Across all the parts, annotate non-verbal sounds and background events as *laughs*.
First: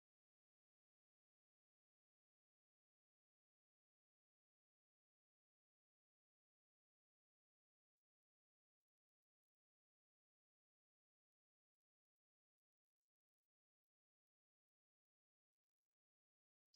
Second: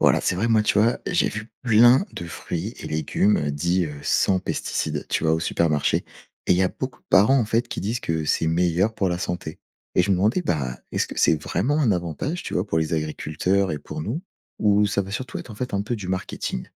Voilà, c'est vrai, moi, tu vois, j'ai vu plein de fruits et légumes, dits, sans pesticides, tu vois, au supermarché et il y a beaucoup de parents, en fait, qui disent que c'est meilleur pour la santé et je me demandais, bah, est-ce que c'est vraiment un avantage, tu vois, pour les agriculteurs et pour nous? Ou ça va surtout être, en fait, un peu du marketing?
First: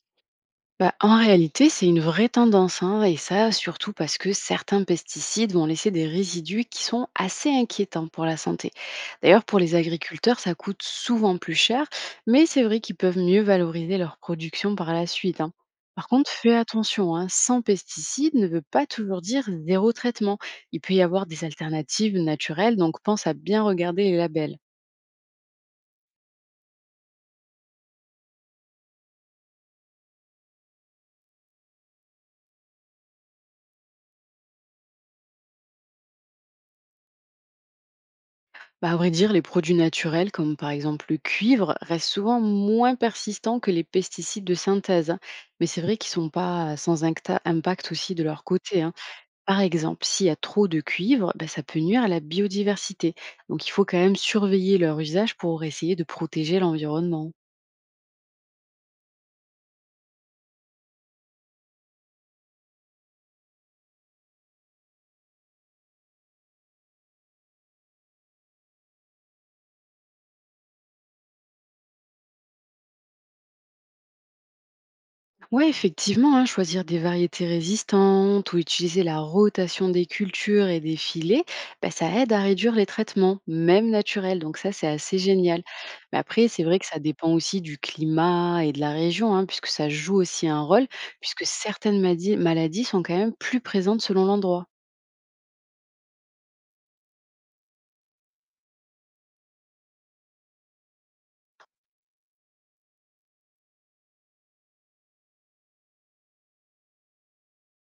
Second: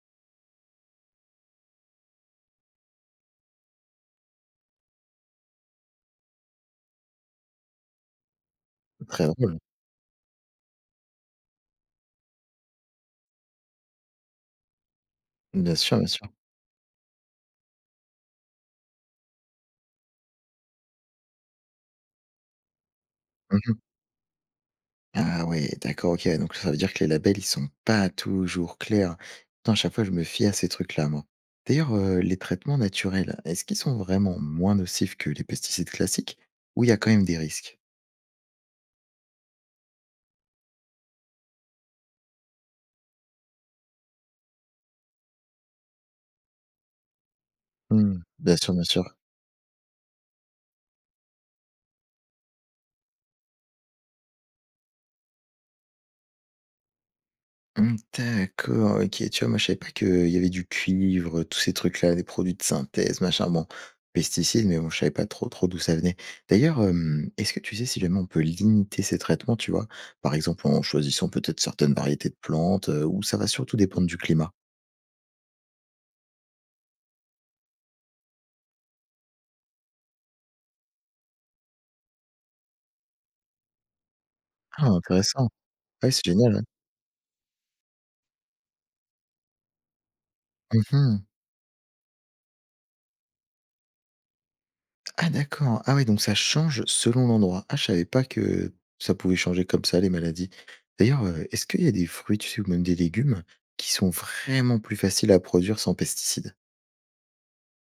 Bah, en réalité, c'est une vraie tendance, hein, et ça surtout parce que certains pesticides vont laisser des résidus qui sont assez inquiétants pour la santé. Très D'ailleurs, drôle. pour les agriculteurs, ça coûte souvent plus cher, mais c'est vrai qu'ils peuvent mieux valoriser leur production par la suite, hein. Bien sûr, bien Par sûr. contre, fais attention, hein, sans pesticides ne veut pas toujours dire zéro traitement. Il peut y avoir des alternatives naturelles, donc pense à bien Mmh. regarder les labels. Ah ouais, d'accord, OK, ouais, donc ça veut dire que les labels, ils sont pas toujours clairs. Pourtant, à chaque fois, je me fie à ces trucs-là, moi. D'ailleurs, les traitements naturels, est-ce qu'ils sont vraiment moins nocifs que les pesticides classiques ou il y a quand même des risques? Bah, à vrai dire, les produits naturels, comme par exemple le cuivre, restent souvent moins persistants que les pesticides de synthèse, hein. Mais c'est vrai qu'ils ne sont pas sans impact aussi Mmh. de leur Bien sûr, bien côté, hein. sûr. Par exemple, s'il y a trop de cuivre, bah, ça peut nuire à la biodiversité. Donc il faut quand même surveiller leur usage pour essayer de protéger l'environnement. Mmh, d'accord, OK. Tu vois, moi, je savais pas qu'il y avait du cuivre, tous ces trucs-là, des produits de synthèse, machin, bon, pesticides, mais bon, je savais pas trop d'où ça venait. D'ailleurs, est-ce que tu sais si jamais on peut limiter ces traitements, tu vois? Par exemple, en choisissant peut-être certaines variétés de plantes, ou ça va surtout dépendre du climat? Ouais, effectivement, hein, choisir des variétés résistantes ou utiliser la rotation des cultures et des filets, bah, ça aide à réduire les traitements, même naturels. Donc ça, c'est Ah assez intéressant. génial. Ouais, Mais c'est après, génial, ouais. c'est vrai que ça dépend aussi du climat et de la région, hein, puisque ça joue aussi un rôle, Mmh. puisque certaines maladies sont quand même plus présentes selon l'endroit. Ah d'accord. Ah oui, donc ça change selon l'endroit. Ah, je savais pas que ça pouvait changer comme ça, les maladies. D'ailleurs, est-ce qu'il y a des fruits, tu sais, ou même des légumes qui sont vraiment plus faciles à produire sans pesticides?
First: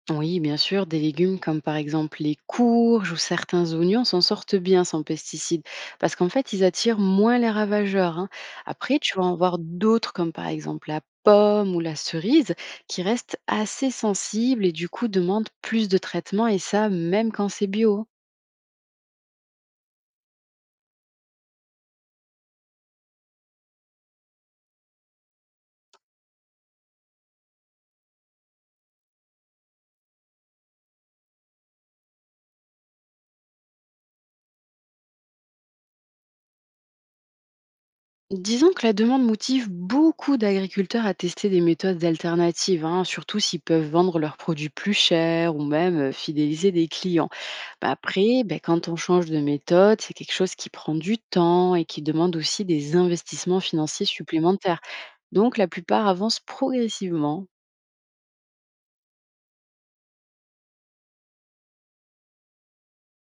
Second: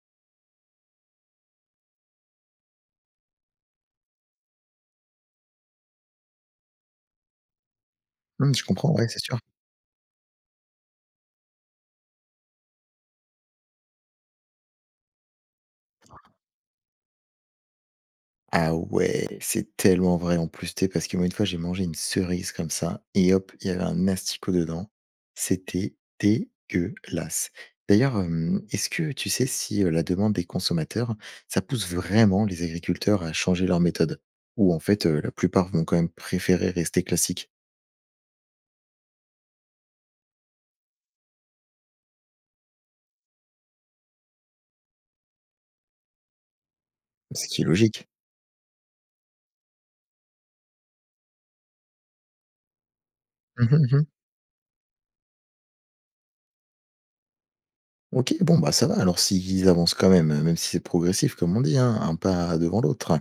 Oui, bien sûr, des légumes comme par exemple les courges ou certains oignons s'en sortent bien sans pesticides parce qu'en fait, ils attirent moins les ravageurs, hein. Mmh, je comprends, Après, ouais, tu c'est vas en sûr. voir d'autres comme par exemple la pomme ou la cerise qui restent assez sensibles et du coup demandent plus de traitement et ça même quand c'est bio, hein. Ah ouais, c'est tellement vrai en plus, tu parce que moi, une fois, j'ai mangé une cerise comme ça et hop, il y avait un asticot dedans. C'était dégueulasse. D'ailleurs, est-ce que tu sais si, la demande des consommateurs, ça pousse vraiment les agriculteurs à changer leurs méthodes? Ou en fait, la plupart vont quand même préférer rester classiques? Disons que la demande motive beaucoup d'agriculteurs à tester des méthodes alternatives, hein, surtout s'ils peuvent vendre leurs produits plus chers ou même fidéliser des clients. Ce qui est Bah logique. après, ben, quand on change de méthode, c'est quelque chose qui prend du temps et qui demande aussi des investissements financiers *laughs* supplémentaires. Donc la plupart avancent progressivement. OK, bon, bah, ça va. Alors s'ils avancent quand même, même si c'est progressif comme on dit, hein, un pas devant l'autre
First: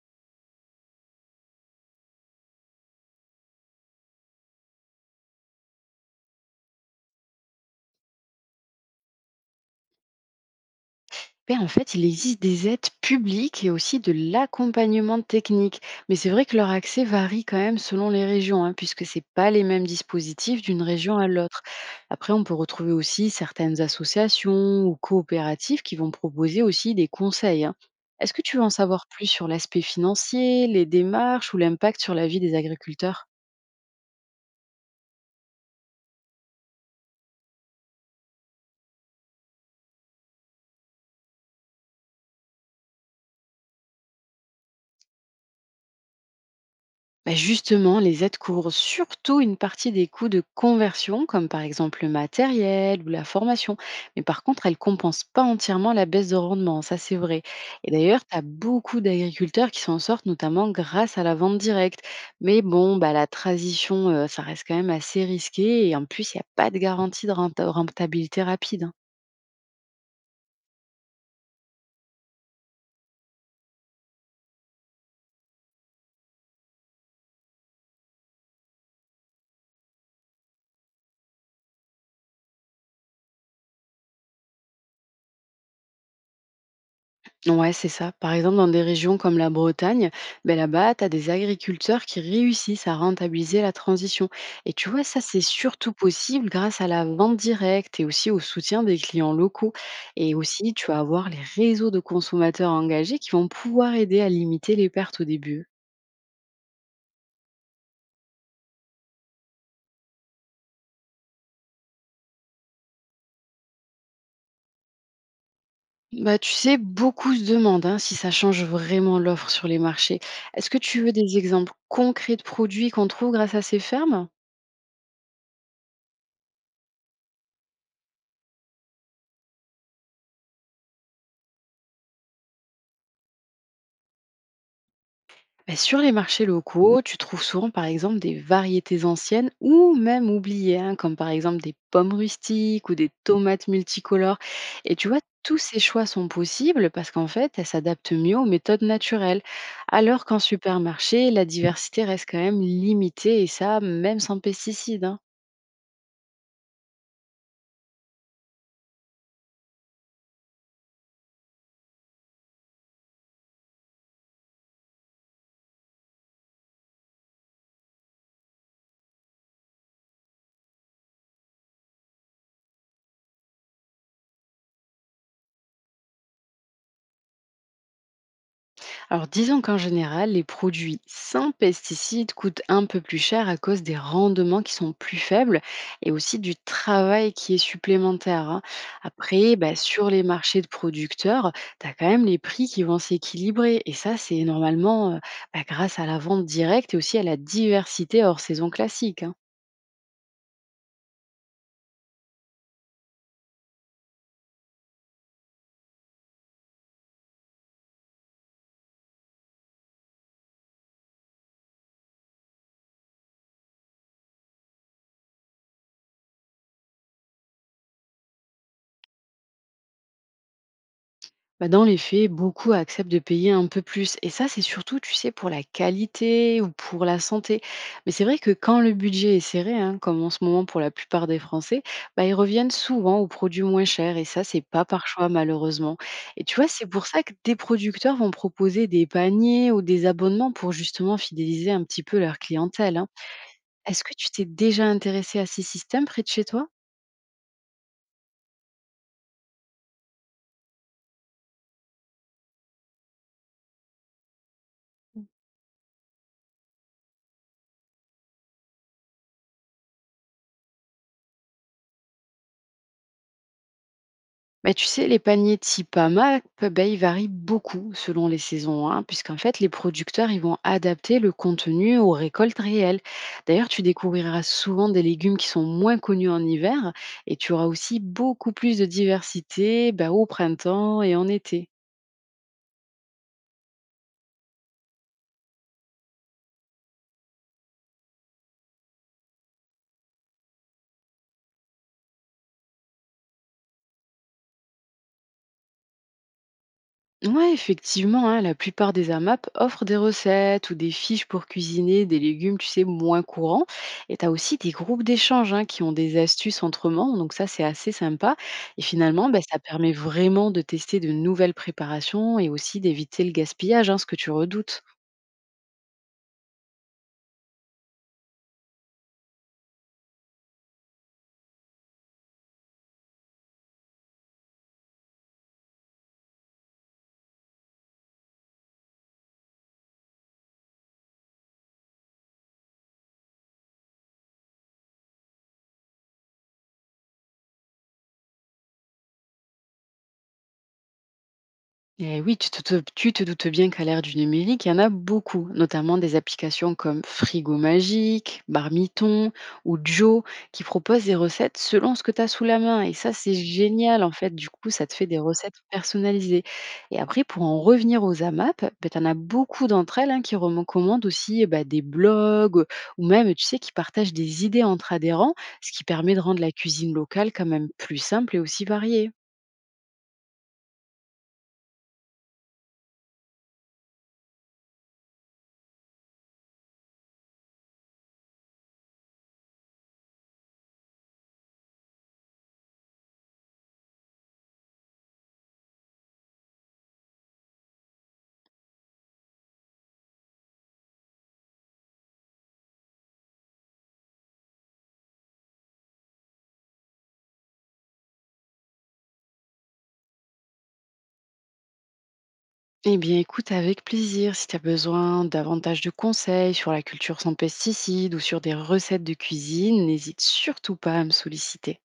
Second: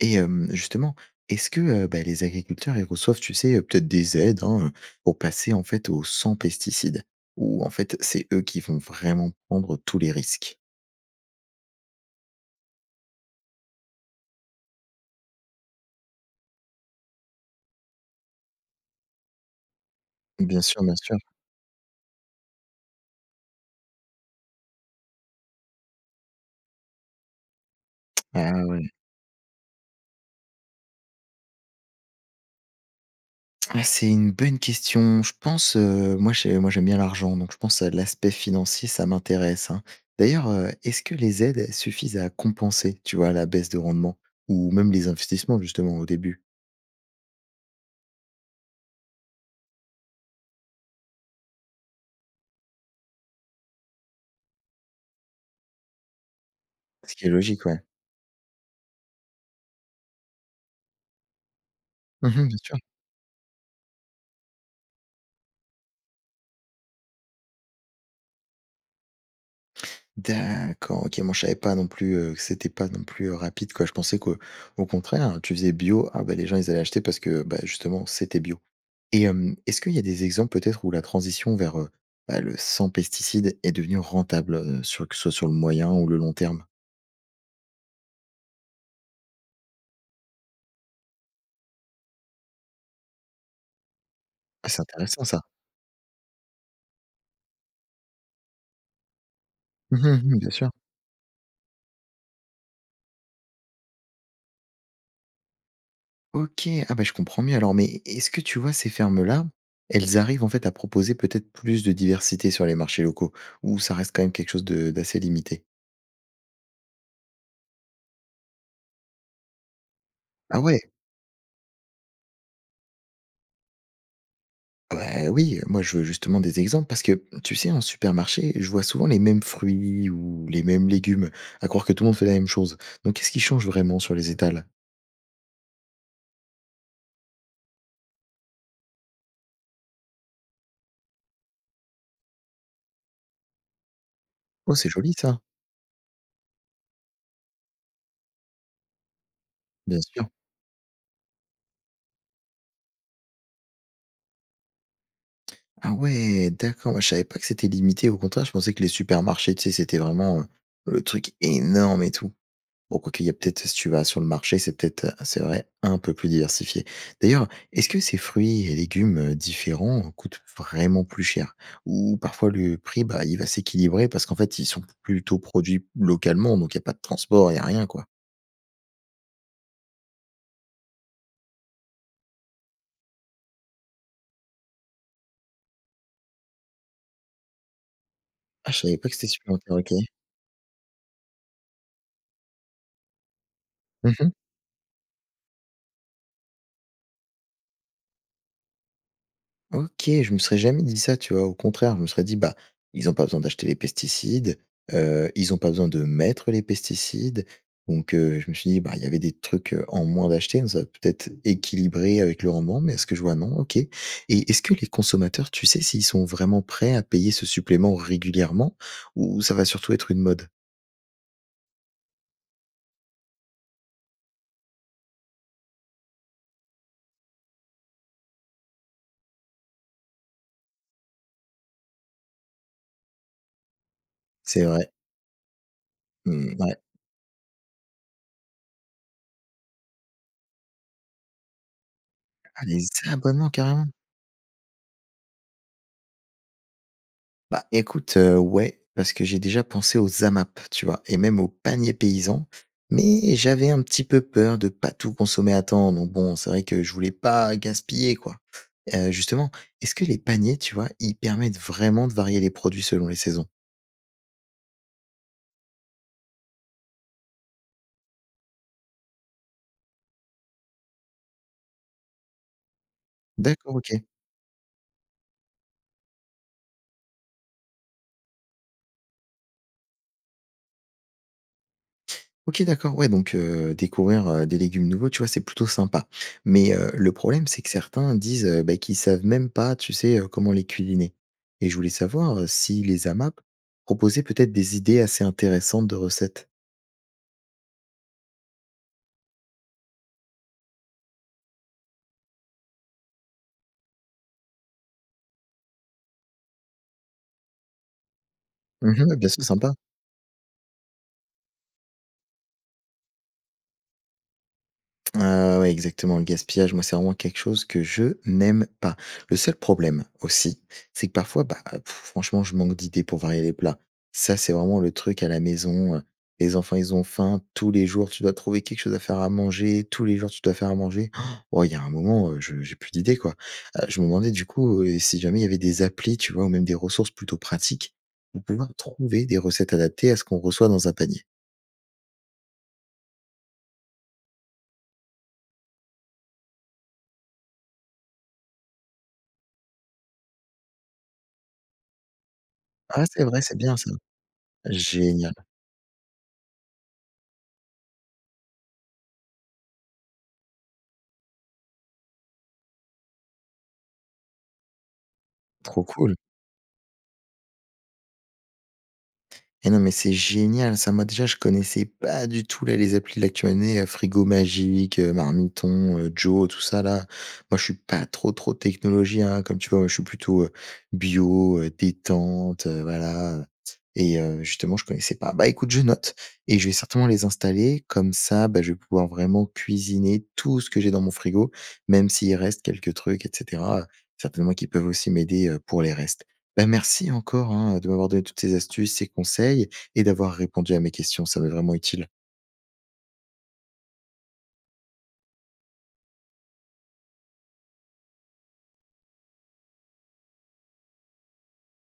et justement, est-ce que, bah, les agriculteurs, ils reçoivent, tu sais, peut-être des aides, hein, pour passer, en fait, au sans pesticides? Ou en fait, c'est eux qui vont vraiment prendre tous les risques? Ben, en fait, il existe des aides publiques et aussi de l'accompagnement technique. Mais c'est vrai que leur accès varie quand même selon les régions, hein, puisque ce pas les mêmes Bien dispositifs sûr, d'une bien sûr. région à l'autre. Après, on peut retrouver aussi certaines associations ou coopératives qui vont proposer aussi des conseils, hein. Est-ce que Ah tu veux en ouais. savoir plus sur l'aspect financier, les démarches ou l'impact sur la vie des agriculteurs? Ah, c'est une bonne question. Je pense, moi j'aime bien l'argent, donc je pense, à l'aspect financier, ça m'intéresse, hein. D'ailleurs, est-ce que les aides, elles suffisent à compenser, tu vois, la baisse de rendement? Ou même les investissements justement au début? Bah, justement, les aides couvrent surtout une partie des coûts de conversion, comme par exemple le matériel ou la formation. Mais par contre, elles ne compensent pas entièrement la baisse de rendement, ça Ce c'est qui est vrai. logique, ouais. Et d'ailleurs, tu as beaucoup d'agriculteurs qui s'en sortent, notamment grâce à la vente directe. Mmh bien Mais sûr. bon, bah, la transition, ça reste quand même assez risqué. Et en plus, il n'y a pas de garantie de rentabilité rapide, hein. D'accord, OK, moi je savais pas non plus, que c'était pas non plus, rapide quoi. Je pensais qu'au au contraire, hein, tu faisais bio, ah bah, les gens ils allaient acheter parce que, bah, justement c'était bio. Et est-ce qu'il y a des exemples peut-être où la transition vers, bah, le sans pesticides est devenue rentable, sur que ce soit sur le moyen ou le long terme? Ouais, c'est ça. Par exemple, dans des régions comme la Bretagne, ben là-bas, tu as des agriculteurs qui réussissent à rentabiliser la transition. Ah, Et c'est tu vois, ça, intéressant ça. c'est surtout possible grâce à la vente directe et aussi au soutien des clients locaux. Mmh mh, Et mmh, bien sûr. aussi, tu vas avoir les réseaux de consommateurs engagés qui vont pouvoir aider à limiter les pertes au début. OK, ah bah, je comprends mieux alors, mais est-ce que tu vois ces fermes-là, elles arrivent en fait à proposer peut-être plus de diversité sur les marchés locaux ou ça reste quand même quelque chose de d'assez limité? Bah, tu sais, beaucoup se demandent, hein, si ça change vraiment l'offre sur les marchés. Ah Est-ce que ouais? tu veux des exemples concrets de produits qu'on trouve grâce à ces fermes? Ah bah, oui, moi je veux justement des exemples parce que, tu sais, en supermarché, je vois souvent les mêmes fruits ou les mêmes légumes, à croire que tout le monde fait la même chose. Donc qu'est-ce qui change vraiment sur les étals? Bah, sur les marchés locaux, tu trouves souvent par exemple des variétés anciennes ou même oubliées, hein, comme par exemple des pommes rustiques ou des tomates multicolores. Oh, c'est Et tu joli vois, ça! tous ces choix sont possibles parce qu'en fait, elles s'adaptent mieux aux méthodes naturelles. Bien Alors sûr. qu'en supermarché, la diversité reste quand même limitée et ça, même sans pesticides, hein. Ah ouais, d'accord, moi je savais pas que c'était limité, au contraire, je pensais que les supermarchés, tu sais, c'était vraiment, le truc énorme et tout. Bon, quoique, il y a peut-être si tu vas sur le marché, c'est peut-être, c'est vrai, un peu plus diversifié. D'ailleurs, est-ce que ces fruits et légumes, différents coûtent vraiment plus cher? Ou parfois le prix, bah, il va s'équilibrer parce qu'en fait, ils sont plutôt produits localement, donc il y a pas de transport, il y a rien, quoi? Alors disons qu'en général, les produits sans pesticides coûtent un peu plus cher à cause des rendements qui sont plus faibles et aussi du travail qui est supplémentaire, hein. Ah, je savais pas que c'était Après, supplémentaire, bah, OK. sur les marchés de producteurs, tu as quand même les prix qui vont s'équilibrer et ça, Mmh. c'est normalement bah, grâce à la vente directe et aussi à la diversité hors saison classique, hein. OK, je me serais jamais dit ça, tu vois? Au contraire, je me serais dit: «Bah, ils ont pas besoin d'acheter les pesticides, ils ont pas besoin de mettre les pesticides». Donc je me suis dit: «Bah, il y avait des trucs, en moins d'acheter, donc ça va peut-être équilibrer avec le rendement», mais est ce que je vois, non, OK. Et est-ce que les consommateurs, tu sais s'ils sont vraiment prêts à payer ce supplément régulièrement ou ça va surtout être une mode? Bah, dans les faits, beaucoup acceptent de payer un peu plus. Et ça, c'est surtout, tu sais, pour la qualité ou pour la santé. Mais c'est vrai que quand le budget est serré, hein, comme en ce moment pour la plupart des Français, bah, ils reviennent souvent aux produits moins chers. Et ça, c'est C'est pas vrai. par choix, malheureusement. Et Mmh, tu vois, ouais. c'est pour ça que des producteurs vont proposer des paniers ou des abonnements pour justement fidéliser un petit peu leur Ah, les clientèle, hein. abonnements, carrément! Est-ce que tu t'es déjà intéressé à ces systèmes près de chez toi? Bah, écoute, ouais, parce que j'ai déjà pensé aux AMAP, tu vois? Et même aux paniers paysans, mais j'avais un petit peu peur de pas tout consommer à temps, donc bon, c'est vrai que je voulais pas gaspiller, quoi. Justement, est-ce que les paniers, tu vois, ils permettent vraiment de varier les produits selon les saisons? Bah, tu sais, les paniers type AMAP, bah, ils varient beaucoup selon les saisons, hein, puisqu'en fait, les producteurs, ils vont adapter le contenu aux récoltes réelles. D'ailleurs, D'accord, tu OK. découvriras souvent des légumes qui sont moins connus en hiver et tu auras aussi beaucoup plus de diversité, bah, au printemps et en été. OK, d'accord, ouais, donc découvrir, des légumes nouveaux, tu vois, c'est plutôt sympa. Mais le problème, c'est que certains disent, bah, qu'ils savent même pas, tu sais, comment les cuisiner. Et je voulais savoir, si les AMAP proposaient peut-être des idées assez intéressantes de recettes? Ouais, effectivement, hein, la plupart des AMAP offrent des recettes ou des fiches pour cuisiner des légumes, tu sais, moins courants. Et tu as aussi des groupes d'échange, hein, qui ont des astuces entre membres, donc ça, c'est assez sympa. Et Mmh bien finalement, bah, sûr, ça sympa. permet vraiment de tester de nouvelles préparations et aussi d'éviter le gaspillage, hein, ce que tu redoutes. Ah ouais, exactement, le gaspillage, moi, c'est vraiment quelque chose que je n'aime pas. Le seul problème aussi, c'est que parfois, bah, pff, franchement, je manque d'idées pour varier les plats. Ça, c'est vraiment le truc à la maison. Les enfants, ils ont faim. Tous les jours, tu dois trouver quelque chose à faire à manger. Tous les jours, tu dois faire à manger. Oh, il y a un moment, j'ai plus d'idées, quoi. Je me demandais, du coup, si jamais il y avait des applis, tu vois, ou même des ressources plutôt pratiques pour pouvoir trouver des recettes adaptées à ce qu'on reçoit dans un panier. Eh oui, tu te doutes bien qu'à l'ère du numérique, il y en a beaucoup, notamment des applications comme Frigo Magique, Barmiton ou Joe, qui proposent des recettes selon ce que tu as sous la main. Et Ah, ça, c'est c'est vrai, c'est bien ça. génial, en fait. Du coup, ça te fait des Génial, recettes personnalisées. Et après, pour en revenir aux AMAP, tu en as beaucoup d'entre elles, hein, qui recommandent aussi, bah, des blogs ou même, tu sais, qui partagent des idées entre adhérents, ce trop qui cool. permet de rendre la cuisine locale quand même plus simple et aussi variée. Eh non, mais c'est génial ça. Moi, déjà, je connaissais pas du tout là, les applis là que tu m'as donné, Frigo Magique, Marmiton, Joe, tout ça là. Moi, je suis pas trop technologie, hein, comme tu vois? Moi, je suis plutôt, bio, détente, voilà, et justement, je connaissais pas. Bah, écoute, je note et je vais certainement les installer. Comme ça, bah, je vais pouvoir vraiment cuisiner tout ce que j'ai dans mon frigo, même s'il reste quelques trucs et cetera, certainement qu'ils peuvent aussi m'aider, pour les restes. Bah, merci encore, hein, de m'avoir donné toutes ces astuces, ces conseils et d'avoir répondu à mes questions. Ça m'est vraiment utile. Eh bien, écoute, avec plaisir. Si tu as besoin davantage de conseils sur la culture sans pesticides ou sur des recettes de cuisine, n'hésite surtout pas à me solliciter.